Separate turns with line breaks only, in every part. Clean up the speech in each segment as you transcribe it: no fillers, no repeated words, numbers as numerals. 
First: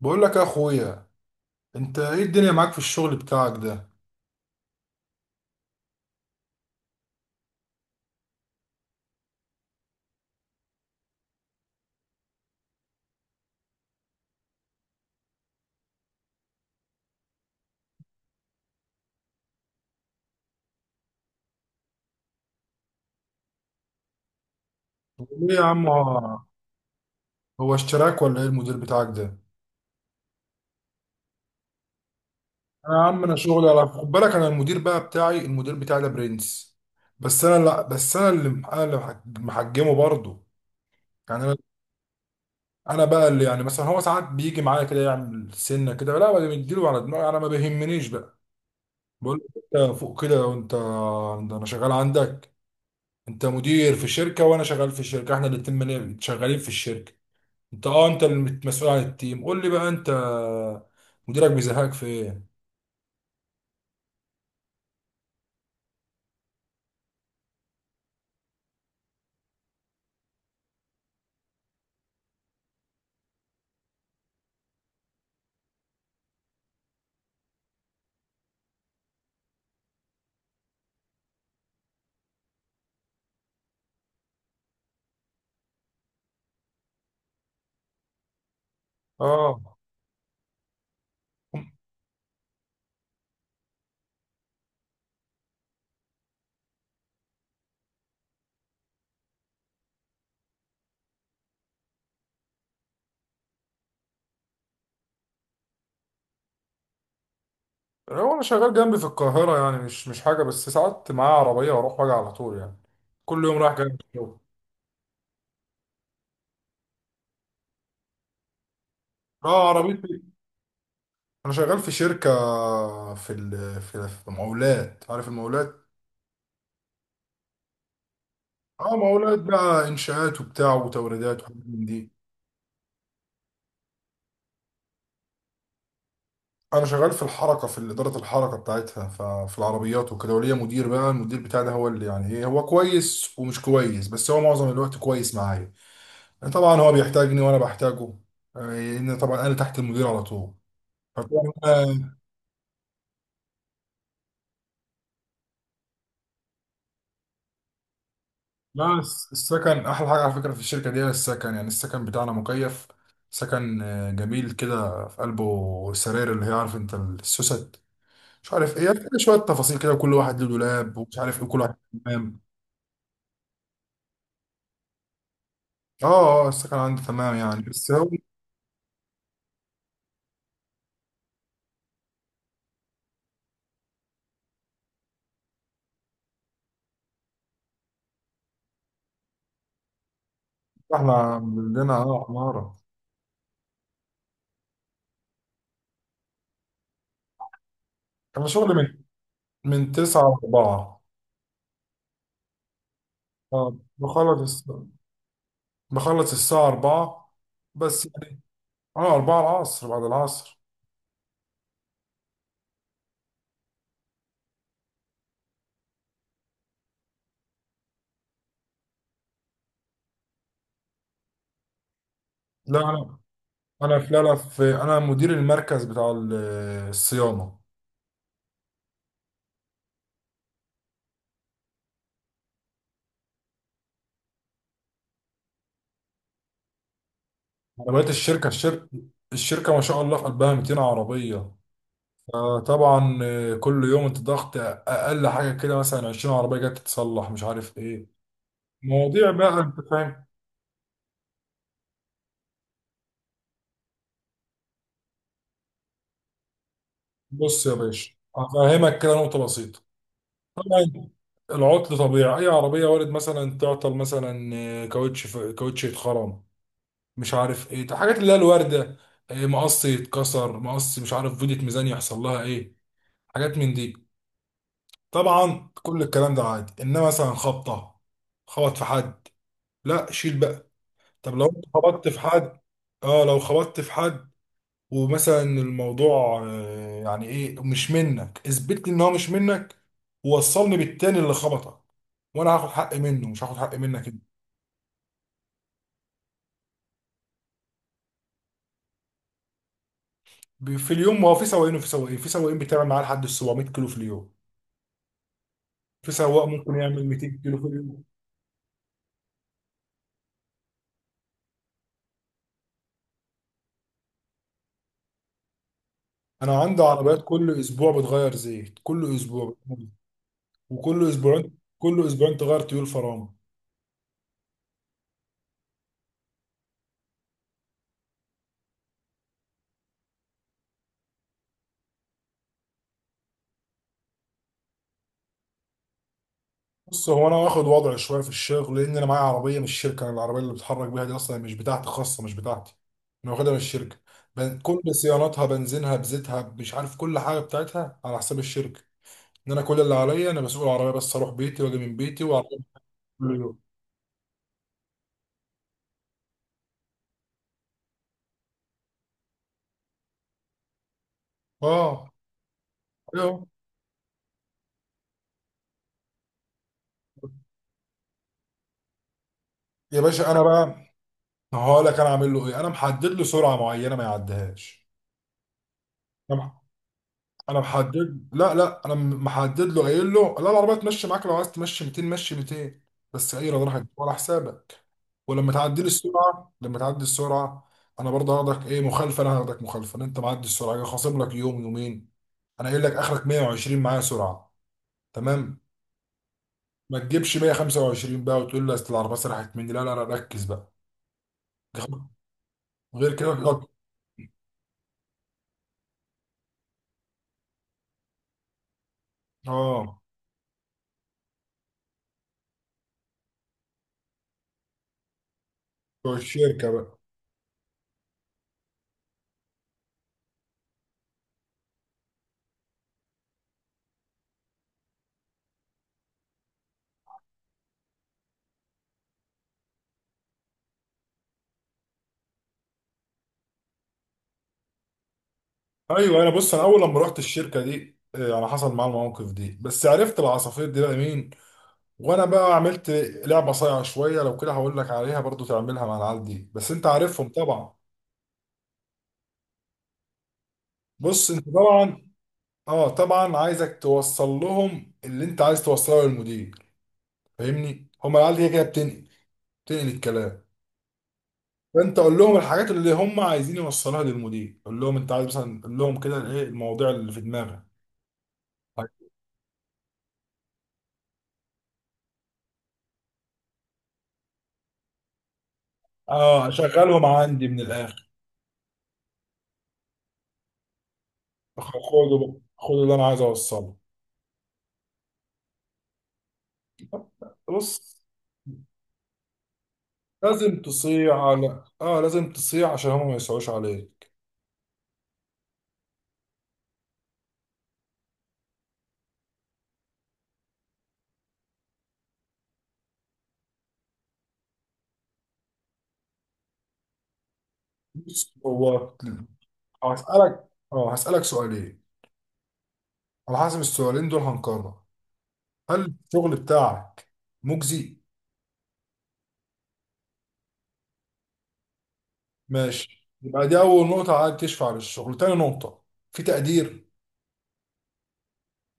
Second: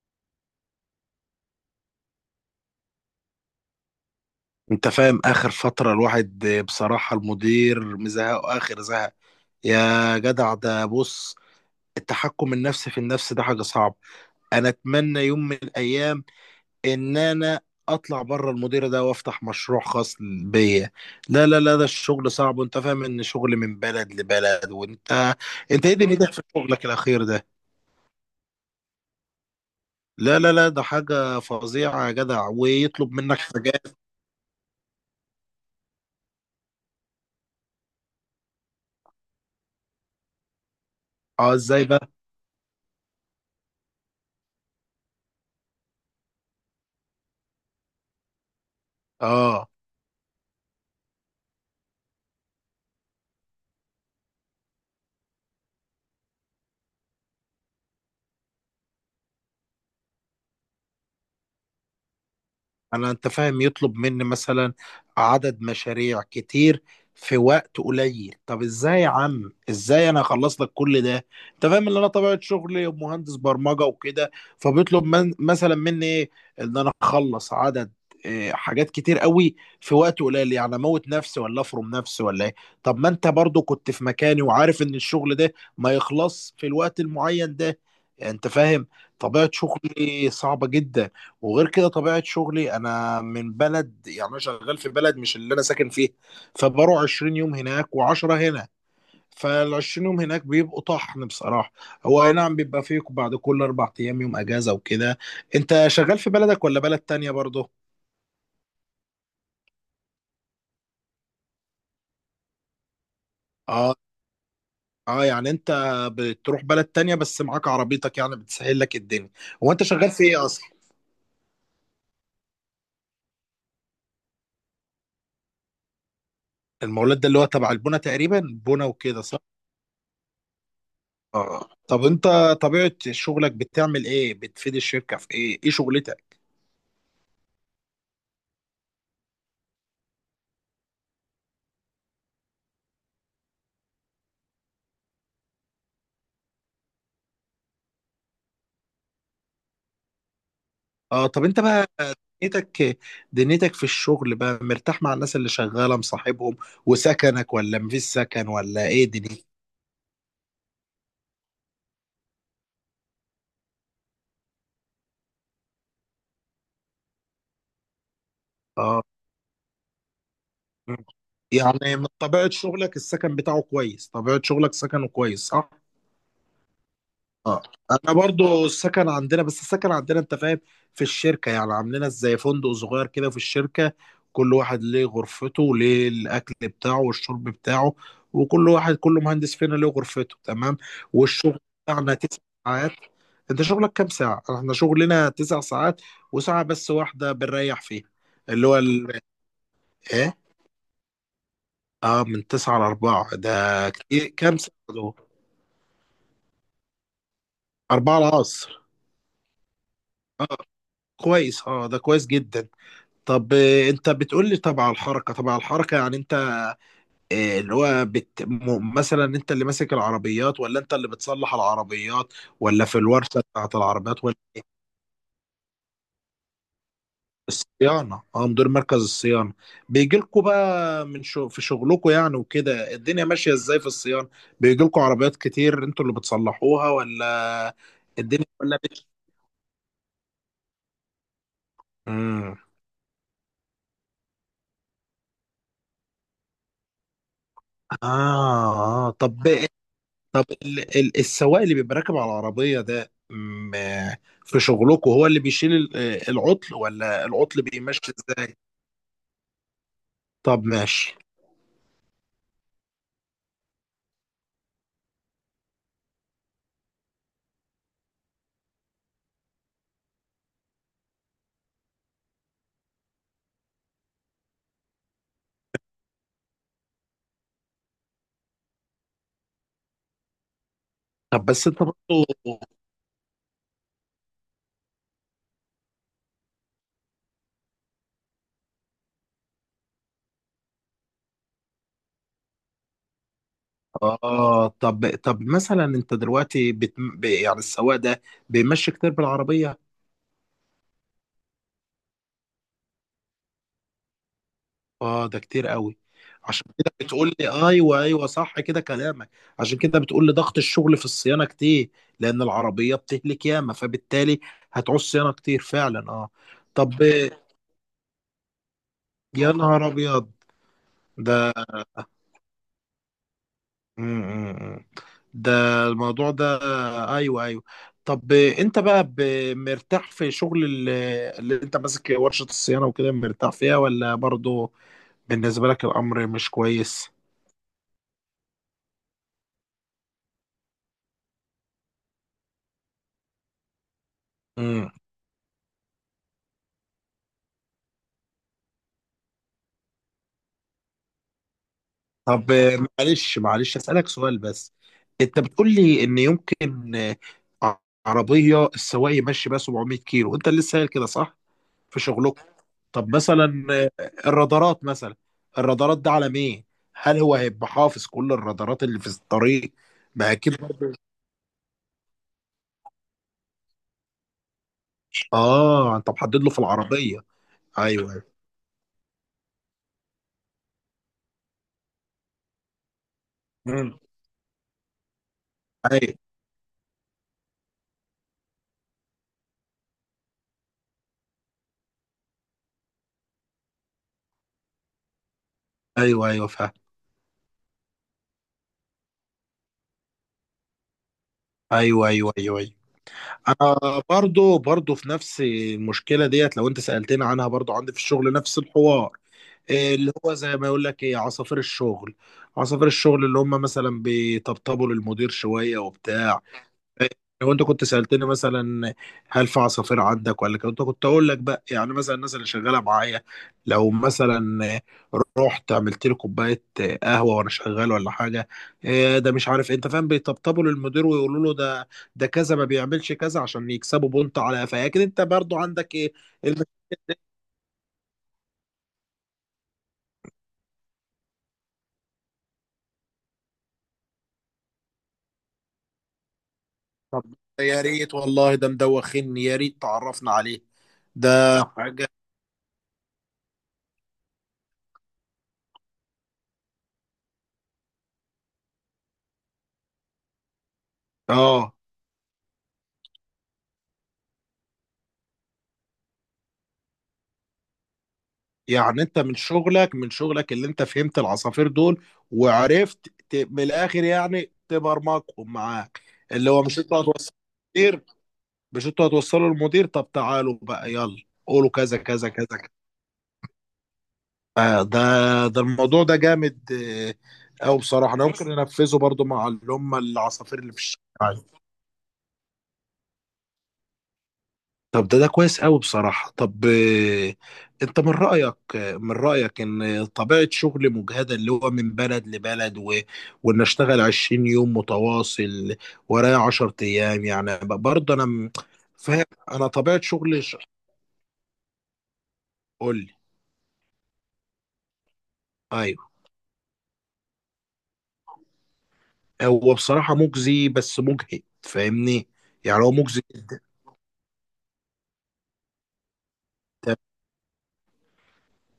بقول لك يا اخويا، انت ايه الدنيا معاك في الشغل بتاعك ده؟
انت فاهم اخر فترة الواحد بصراحة المدير مزهق اخر زهق. يا جدع ده بص، التحكم النفسي في النفس ده حاجة صعبة. انا اتمنى يوم من الايام ان انا اطلع بره المدير ده وافتح مشروع خاص بيا. لا لا لا، ده الشغل صعب وانت فاهم ان شغل من بلد لبلد وانت.
ليه يا
انت
عم،
ايه دنيتك
هو
في شغلك الاخير ده؟
هو اشتراك ولا ايه المدير بتاعك ده؟
لا لا لا، ده حاجة فظيعة يا جدع
انا يا
ويطلب
عم، انا
منك
شغلي على
حاجات.
خد بالك. انا المدير بقى بتاعي، المدير بتاعي ده برنس. بس انا لا بس انا اللي محجمه برضه. يعني
اه
انا
ازاي بقى؟
انا بقى اللي يعني مثلا هو ساعات بيجي معايا كده يعمل سنه كده، لا بديله على دماغي، انا ما بيهمنيش بقى. بقول
اه
له انت فوق كده وانت ده انا شغال عندك. انت مدير في شركه وانا شغال في شركه، احنا الاتنين شغالين في الشركه. انت، انت المسؤول عن التيم، قول لي بقى انت مديرك بيزهقك في ايه؟
انا انت فاهم يطلب مني مثلا عدد مشاريع كتير في وقت قليل. طب ازاي يا عم؟ ازاي انا اخلص لك كل ده؟ انت فاهم ان انا طبيعة شغلي مهندس برمجة وكده، فبيطلب مثلا مني ايه؟ ان انا اخلص عدد حاجات كتير قوي في وقت قليل، يعني اموت نفسي ولا افرم نفسي ولا ايه؟ طب ما انت برضو كنت في مكاني وعارف ان الشغل ده ما يخلص في الوقت المعين ده، انت فاهم. طبيعة
اه.
شغلي صعبة جدا. وغير كده طبيعة شغلي، أنا من بلد، يعني أنا شغال في بلد مش اللي أنا ساكن فيه. فبروح 20 يوم هناك و10 هنا، فال 20 يوم هناك بيبقوا طحن بصراحة. هو أي نعم بيبقى فيه بعد كل أربع أيام يوم أجازة وكده. أنت شغال في بلدك ولا بلد تانية برضه؟
هو انا شغال جنبي في القاهره يعني، مش حاجه، بس ساعات معايا عربيه واروح واجي على طول يعني. كل يوم رايح جاي
أه.
من الشغل.
أه يعني أنت بتروح بلد تانية بس معاك عربيتك، يعني بتسهل لك الدنيا.
اه
هو أنت شغال
عربيتي.
في إيه أصلا؟
انا شغال في شركه، في ال... في مقاولات، عارف المقاولات؟
المولد ده اللي هو تبع البنا تقريبا، بنا
اه
وكده
مقاولات
صح؟
بقى، انشاءات وبتاع وتوريدات وحاجات
اه
من
طب
دي.
انت طبيعة شغلك بتعمل ايه؟ بتفيد الشركة في ايه؟ ايه شغلتك؟
انا شغال في الحركه، في اداره الحركه بتاعتها، ففي العربيات وكده، وليا مدير بقى. المدير بتاعي ده هو اللي يعني ايه، هو كويس ومش كويس، بس هو معظم الوقت كويس معايا. يعني طبعا هو بيحتاجني وانا بحتاجه، لان طبعا انا تحت المدير على طول.
اه
فطبعا
طب انت بقى
أنا-
دنيتك دنيتك في الشغل بقى، مرتاح مع الناس اللي شغالة مصاحبهم وسكنك، ولا مفيش سكن، ولا
لا،
ايه دنيتك؟
السكن احلى حاجه على فكره في الشركه دي. هي السكن يعني، السكن بتاعنا مكيف. سكن، جميل كده، في قلبه سراير، اللي هي عارف انت السوست مش عارف ايه، يعني
اه
شويه تفاصيل كده، وكل واحد له دولاب ومش عارف ايه كل واحد.
يعني من
تمام.
طبيعة شغلك السكن بتاعه كويس، طبيعة شغلك سكنه كويس صح؟
اه اه، السكن عندي تمام يعني،
اه
بس هو
انا برضو السكن عندنا، بس السكن عندنا انت فاهم في الشركه يعني عاملينها زي فندق صغير كده في الشركه. كل واحد ليه غرفته وليه الاكل بتاعه والشرب بتاعه، وكل واحد كل مهندس فينا ليه غرفته تمام.
احنا
والشغل
عندنا
بتاعنا تسع
عمارة.
ساعات. انت شغلك كام ساعه؟ احنا شغلنا تسع ساعات وساعه بس واحده بنريح فيها،
انا
اللي
شغلي
هو
من من تسعة
ايه.
لأربعة.
اه من تسعة لأربعة ده
اه
كتير، كام ساعة دول؟
بخلص الساعة أربعة بس
أربعة
يعني.
العصر.
اه أربعة العصر، بعد
اه
العصر.
كويس، اه ده كويس جدا. طب انت بتقول لي طبعا الحركه، طبعا الحركه يعني انت، اللي هو مثلا، انت اللي ماسك العربيات ولا انت اللي بتصلح العربيات،
لا
ولا في
أنا
الورشه بتاعت
أنا في لا
العربيات
لا
ولا؟
في أنا مدير المركز بتاع
في
الصيانة.
الصيانه. اه مدير مركز الصيانه، بيجي لكم بقى في شغلكم يعني، وكده الدنيا ماشيه ازاي في الصيانه؟ بيجي لكم عربيات كتير انتوا اللي بتصلحوها ولا
عربيات
الدنيا
الشركة. الشركة الشركة ما شاء الله في قلبها 200 عربية.
مم.
طبعا، كل يوم انت ضغط. أقل حاجة كده مثلا 20 عربية جت تتصلح مش عارف ايه،
اه آه.
مواضيع
طب
بقى انت فاهم.
ال- ال- السواق اللي بيبقى راكب على العربية ده في شغلكم، هو اللي بيشيل العطل ولا العطل
بص يا
بيمشي؟
باشا،
ازاي؟
هفهمك كده نقطة بسيطة.
طب
طبعا
ماشي.
العطل طبيعي، أي عربية وارد مثلا تعطل. مثلا كاوتش يتخرم، مش عارف إيه، حاجات اللي هي الواردة. مقص يتكسر، مقص مش عارف، فيدية، ميزان يحصل لها إيه، حاجات من دي. طبعا كل الكلام ده عادي، إنما مثلا خبطة، خبط في حد، لا شيل بقى. طب
طب
لو أنت
بس انت برضه،
خبطت في حد. اه لو خبطت في حد ومثلا الموضوع، يعني ايه، مش منك، اثبت لي ان هو مش منك، ووصلني بالتاني اللي خبطك، وانا هاخد حق منه، مش هاخد حق منك انت.
اه طب مثلا انت دلوقتي يعني السواق ده بيمشي كتير بالعربية؟
في اليوم، ما هو في سواقين وفي سواقين. في سواقين بتعمل معاه لحد 700 كيلو في اليوم.
اه ده كتير قوي.
في سواق
عشان
ممكن
كده
يعمل
بتقول
200
لي،
كيلو في
ايوه
اليوم.
ايوه صح كده كلامك. عشان كده بتقول لي ضغط الشغل في الصيانة كتير، لان العربية بتهلك ياما، فبالتالي هتعوز صيانة كتير فعلا اه.
انا عندي
طب
عربيات كل اسبوع بتغير زيت، كل
يا
اسبوع.
نهار ابيض،
وكل
ده
اسبوعين كل اسبوعين تغير تيول فرامل.
م- م- م. ده الموضوع ده، ايوه ايوه. طب انت بقى مرتاح في شغل اللي انت ماسك ورشة الصيانة وكده، مرتاح فيها ولا برضو بالنسبة لك الامر مش
بص،
كويس؟
هو انا واخد وضع شويه في الشغل، لان انا معايا عربيه من الشركه. انا العربيه اللي بتحرك بيها دي اصلا مش بتاعتي، خاصه مش بتاعتي. انا واخدها من الشركه. كل
امم.
صيانتها، بنزينها، بزيتها، مش عارف، كل حاجه بتاعتها على حساب الشركه. ان انا كل اللي عليا انا مسؤول العربيه، بس اروح بيتي واجي من بيتي
طب
وعربيه كل
معلش
يوم.
معلش اسألك سؤال بس. انت بتقول لي ان يمكن عربية السواق يمشي بقى 700 كيلو، انت اللي لسه قايل كده صح في
اه.
شغلكم؟ طب
ايوه
مثلا الرادارات مثلا، الرادارات ده على ايه؟ هل هو هيبقى حافظ كل الرادارات اللي في الطريق؟
يا باشا،
ما
انا
اكيد
بقى
برضه.
هقول لك انا عامل له ايه. انا محدد له سرعه معينه ما يعديهاش.
اه انت محدد له في العربيه.
انا
ايوه ايوه.
محدد، لا انا محدد له، قايل له لا، العربيه تمشي معاك، لو عايز تمشي 200 مشي 200، بس اي راجل
مم.
ولا حسابك. ولما تعدي لي
ايوه
السرعه، لما تعدي السرعه، انا برضه هاخدك ايه، مخالفه. انا هاخدك مخالفه إن انت معدي السرعه، أنا خاصم لك يوم يومين. انا قايل لك اخرك 120 معايا سرعه، تمام.
ايوه ايوه فاهم.
ما تجيبش 125 بقى وتقول لي اصل العربيه سرحت مني، لا لا لا ركز بقى.
ايوه
غير
ايوه ايوه ايوه.
كده غير كده.
انا برضو برضو في نفس المشكله ديت، لو انت سالتني عنها برضو عندي في الشغل نفس الحوار. إيه
اه
اللي هو زي ما يقول لك، ايه عصافير الشغل؟ عصافير الشغل اللي هم مثلا بيطبطبوا للمدير شويه
بتوع
وبتاع.
الشركه بقى.
لو انت كنت سألتني مثلا، هل في عصافير عندك ولا، كنت اقول لك بقى يعني مثلا الناس اللي شغاله معايا. لو مثلا رحت عملت لي كوبايه قهوه وانا شغال ولا حاجه، إيه ده، مش عارف، انت فاهم، بيطبطبوا للمدير ويقولوا له، ده ده كذا ما بيعملش كذا عشان يكسبوا بونت على قفاه، لكن انت برضو عندك ايه
ايوه، انا بص، انا
المشاكل
اول لما رحت
دي.
الشركه دي، انا حصل معايا المواقف دي، بس عرفت العصافير دي بقى مين. وانا بقى عملت لعبه صايعه شويه، لو كده هقول لك عليها برضو تعملها مع العيال دي، بس انت عارفهم
طب
طبعا.
يا ريت والله ده مدوخني، يا ريت تعرفنا عليه، ده
بص انت طبعا،
حاجه.
اه طبعا عايزك توصل لهم اللي انت عايز توصله للمدير، فاهمني؟ هما العيال دي كده بتنقل، بتنقل الكلام.
اه
فانت قول لهم الحاجات اللي هم عايزين يوصلوها للمدير، قول لهم انت عايز مثلا، قول لهم كده ايه المواضيع اللي في دماغك. طيب.
يعني انت من شغلك، من شغلك اللي انت فهمت العصافير دول وعرفت من الاخر يعني تبرمجهم معاك.
اه
اللي هو مش انتوا
اشغلهم
هتوصلوا
عندي من
للمدير،
الاخر.
مش انتوا هتوصلوا للمدير، طب تعالوا بقى يلا قولوا كذا
خده
كذا
بقى،
كذا كذا.
خد اللي انا عايز اوصله.
آه ده، ده الموضوع ده جامد. او
بص،
بصراحة انا ممكن انفذه برضو مع اللي هم العصافير
لازم
اللي في
تصيع
الشارع.
على لازم تصيع عشان هما ما يسعوش عليك.
طب ده ده كويس قوي بصراحة. طب انت من رأيك، من رأيك ان طبيعة شغل مجهدة، اللي هو من بلد لبلد وان اشتغل 20 يوم متواصل ورايا 10 ايام، يعني برضه انا
بص هو
فاهم، انا طبيعة شغلي
هسألك اه هسألك سؤالين،
قول لي.
على حسب السؤالين دول هنقرر. هل
ايوه
الشغل بتاعك مجزي؟
هو بصراحة مجزي، بس مجهد فاهمني. يعني هو
ماشي،
مجزي
يبقى دي
جدا.
أول نقطة عايز تشفع للشغل. تاني نقطة، في تقدير؟
طب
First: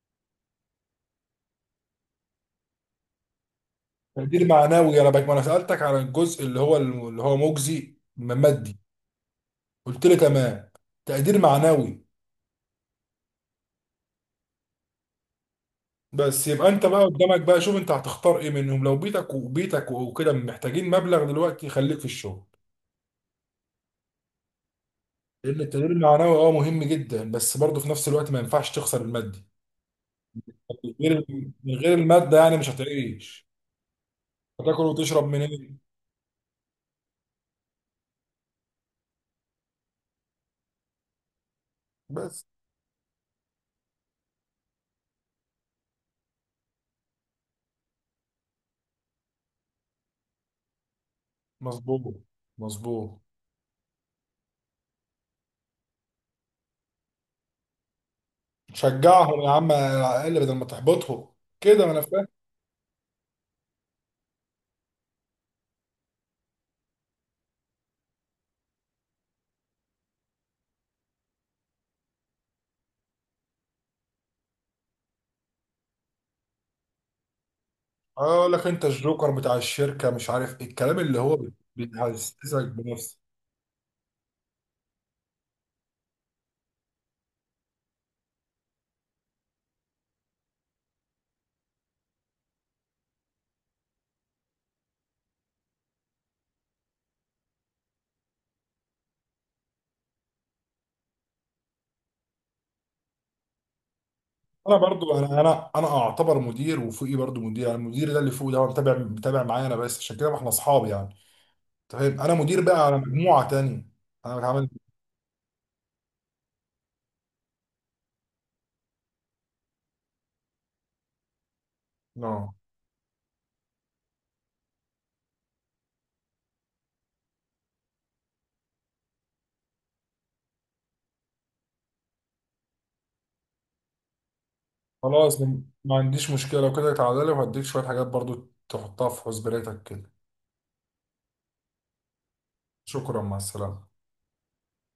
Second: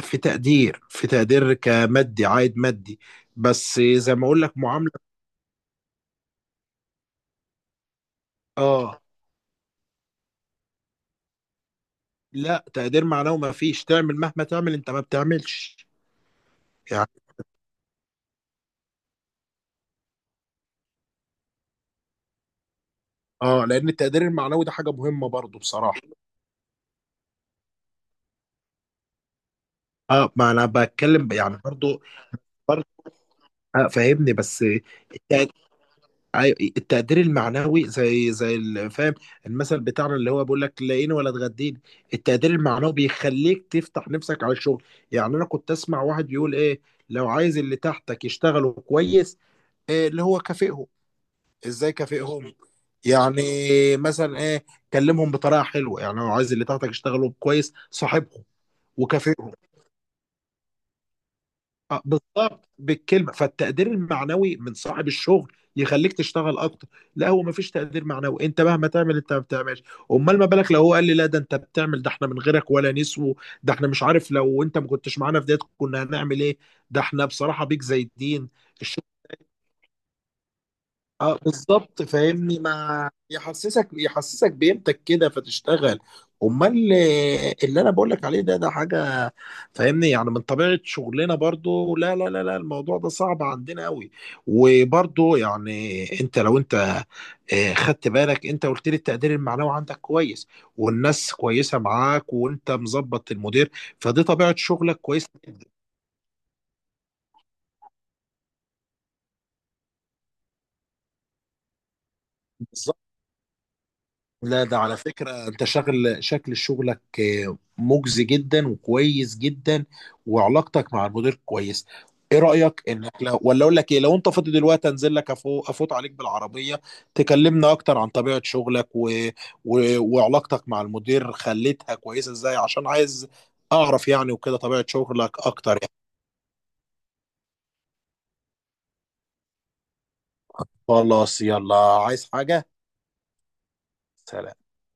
في تقدير؟ في تقدير عائد مادي؟ بس زي ما اقول
تقدير
لك
معنوي.
معاملة،
أنا بك ما أنا سألتك على الجزء اللي هو اللي هو مجزي مادي،
اه.
قلت لي تمام. تقدير معنوي.
لا تقدير معنوي ما فيش، تعمل مهما تعمل انت ما بتعملش
بس يبقى انت بقى
يعني.
قدامك بقى، شوف انت هتختار ايه منهم. لو بيتك وبيتك وكده محتاجين مبلغ دلوقتي، خليك في الشغل.
اه لان التقدير المعنوي ده حاجه مهمه برضو
لان التدريب
بصراحه،
المعنوي مهم جدا بس برضه، في نفس الوقت ما ينفعش تخسر المادي.
اه ما انا
من غير
بتكلم يعني
من غير
برضو،
المادة يعني مش
برضو
هتعيش،
فاهمني بس
هتاكل وتشرب
التق-
منين؟
أيوة، التقدير المعنوي زي فاهم المثل بتاعنا اللي هو بيقول لك، لاقيني ولا تغديني.
بس
التقدير المعنوي بيخليك تفتح نفسك على الشغل. يعني انا كنت اسمع واحد يقول ايه، لو عايز اللي تحتك يشتغلوا كويس، إيه اللي هو كافئهم. ازاي
مظبوط،
كافئهم؟
مظبوط
يعني مثلا ايه؟ كلمهم بطريقه حلوه، يعني لو عايز اللي تحتك يشتغلوا كويس صاحبهم
شجعهم يا
وكافئهم.
عم على الاقل بدل ما تحبطهم كده. ما انا فاهم.
بالظبط بالكلمه، فالتقدير المعنوي من صاحب الشغل يخليك تشتغل اكتر. لا هو مفيش تقدير معنوي، انت مهما تعمل انت ما بتعملش. امال ما بالك لو هو قال لي، لا ده انت بتعمل، ده احنا من غيرك ولا نسو، ده احنا مش عارف، لو انت ما كنتش معانا في ديت كنا هنعمل ايه، ده احنا بصراحه بيك زي
اه
الدين.
اقول لك، انت الجوكر بتاع الشركة، مش عارف ايه الكلام اللي هو
اه بالظبط فاهمني،
بيحسسك
ما
بنفسك.
يحسسك بقيمتك كده فتشتغل. امال اللي انا بقول لك عليه ده، ده حاجه فاهمني. يعني من طبيعه شغلنا برضو، لا لا لا لا الموضوع ده صعب عندنا قوي. وبرضو يعني لو انت خدت بالك، انت قلت لي التقدير المعنوي عندك كويس، والناس كويسه معاك، وانت مظبط المدير، فدي طبيعه
انا
شغلك
برضو،
كويسه.
انا اعتبر مدير وفوقي برضو مدير. يعني المدير ده اللي فوق ده هو متابع، متابع معايا. انا بس عشان كده، ما احنا اصحاب يعني. أنت فاهم، انا مدير بقى على مجموعه تانية، انا
لا
بتعامل.
ده على فكرة انت شكل شغلك مجزي جدا وكويس جدا، وعلاقتك مع المدير كويس. ايه
اه
رأيك انك لو، ولا اقول لك ايه، لو انت فاضي دلوقتي انزل لك، افوت عليك بالعربية، تكلمنا اكتر عن طبيعة شغلك وعلاقتك مع المدير خليتها كويسة ازاي، عشان عايز اعرف يعني وكده طبيعة
خلاص،
شغلك
ما
اكتر يعني.
ما عنديش مشكله. لو كده تعالى لي وهديك شويه حاجات برضو تحطها في حسبانيتك كده.
خلاص يلا، عايز حاجة.
شكرا، مع السلامه.
سلام.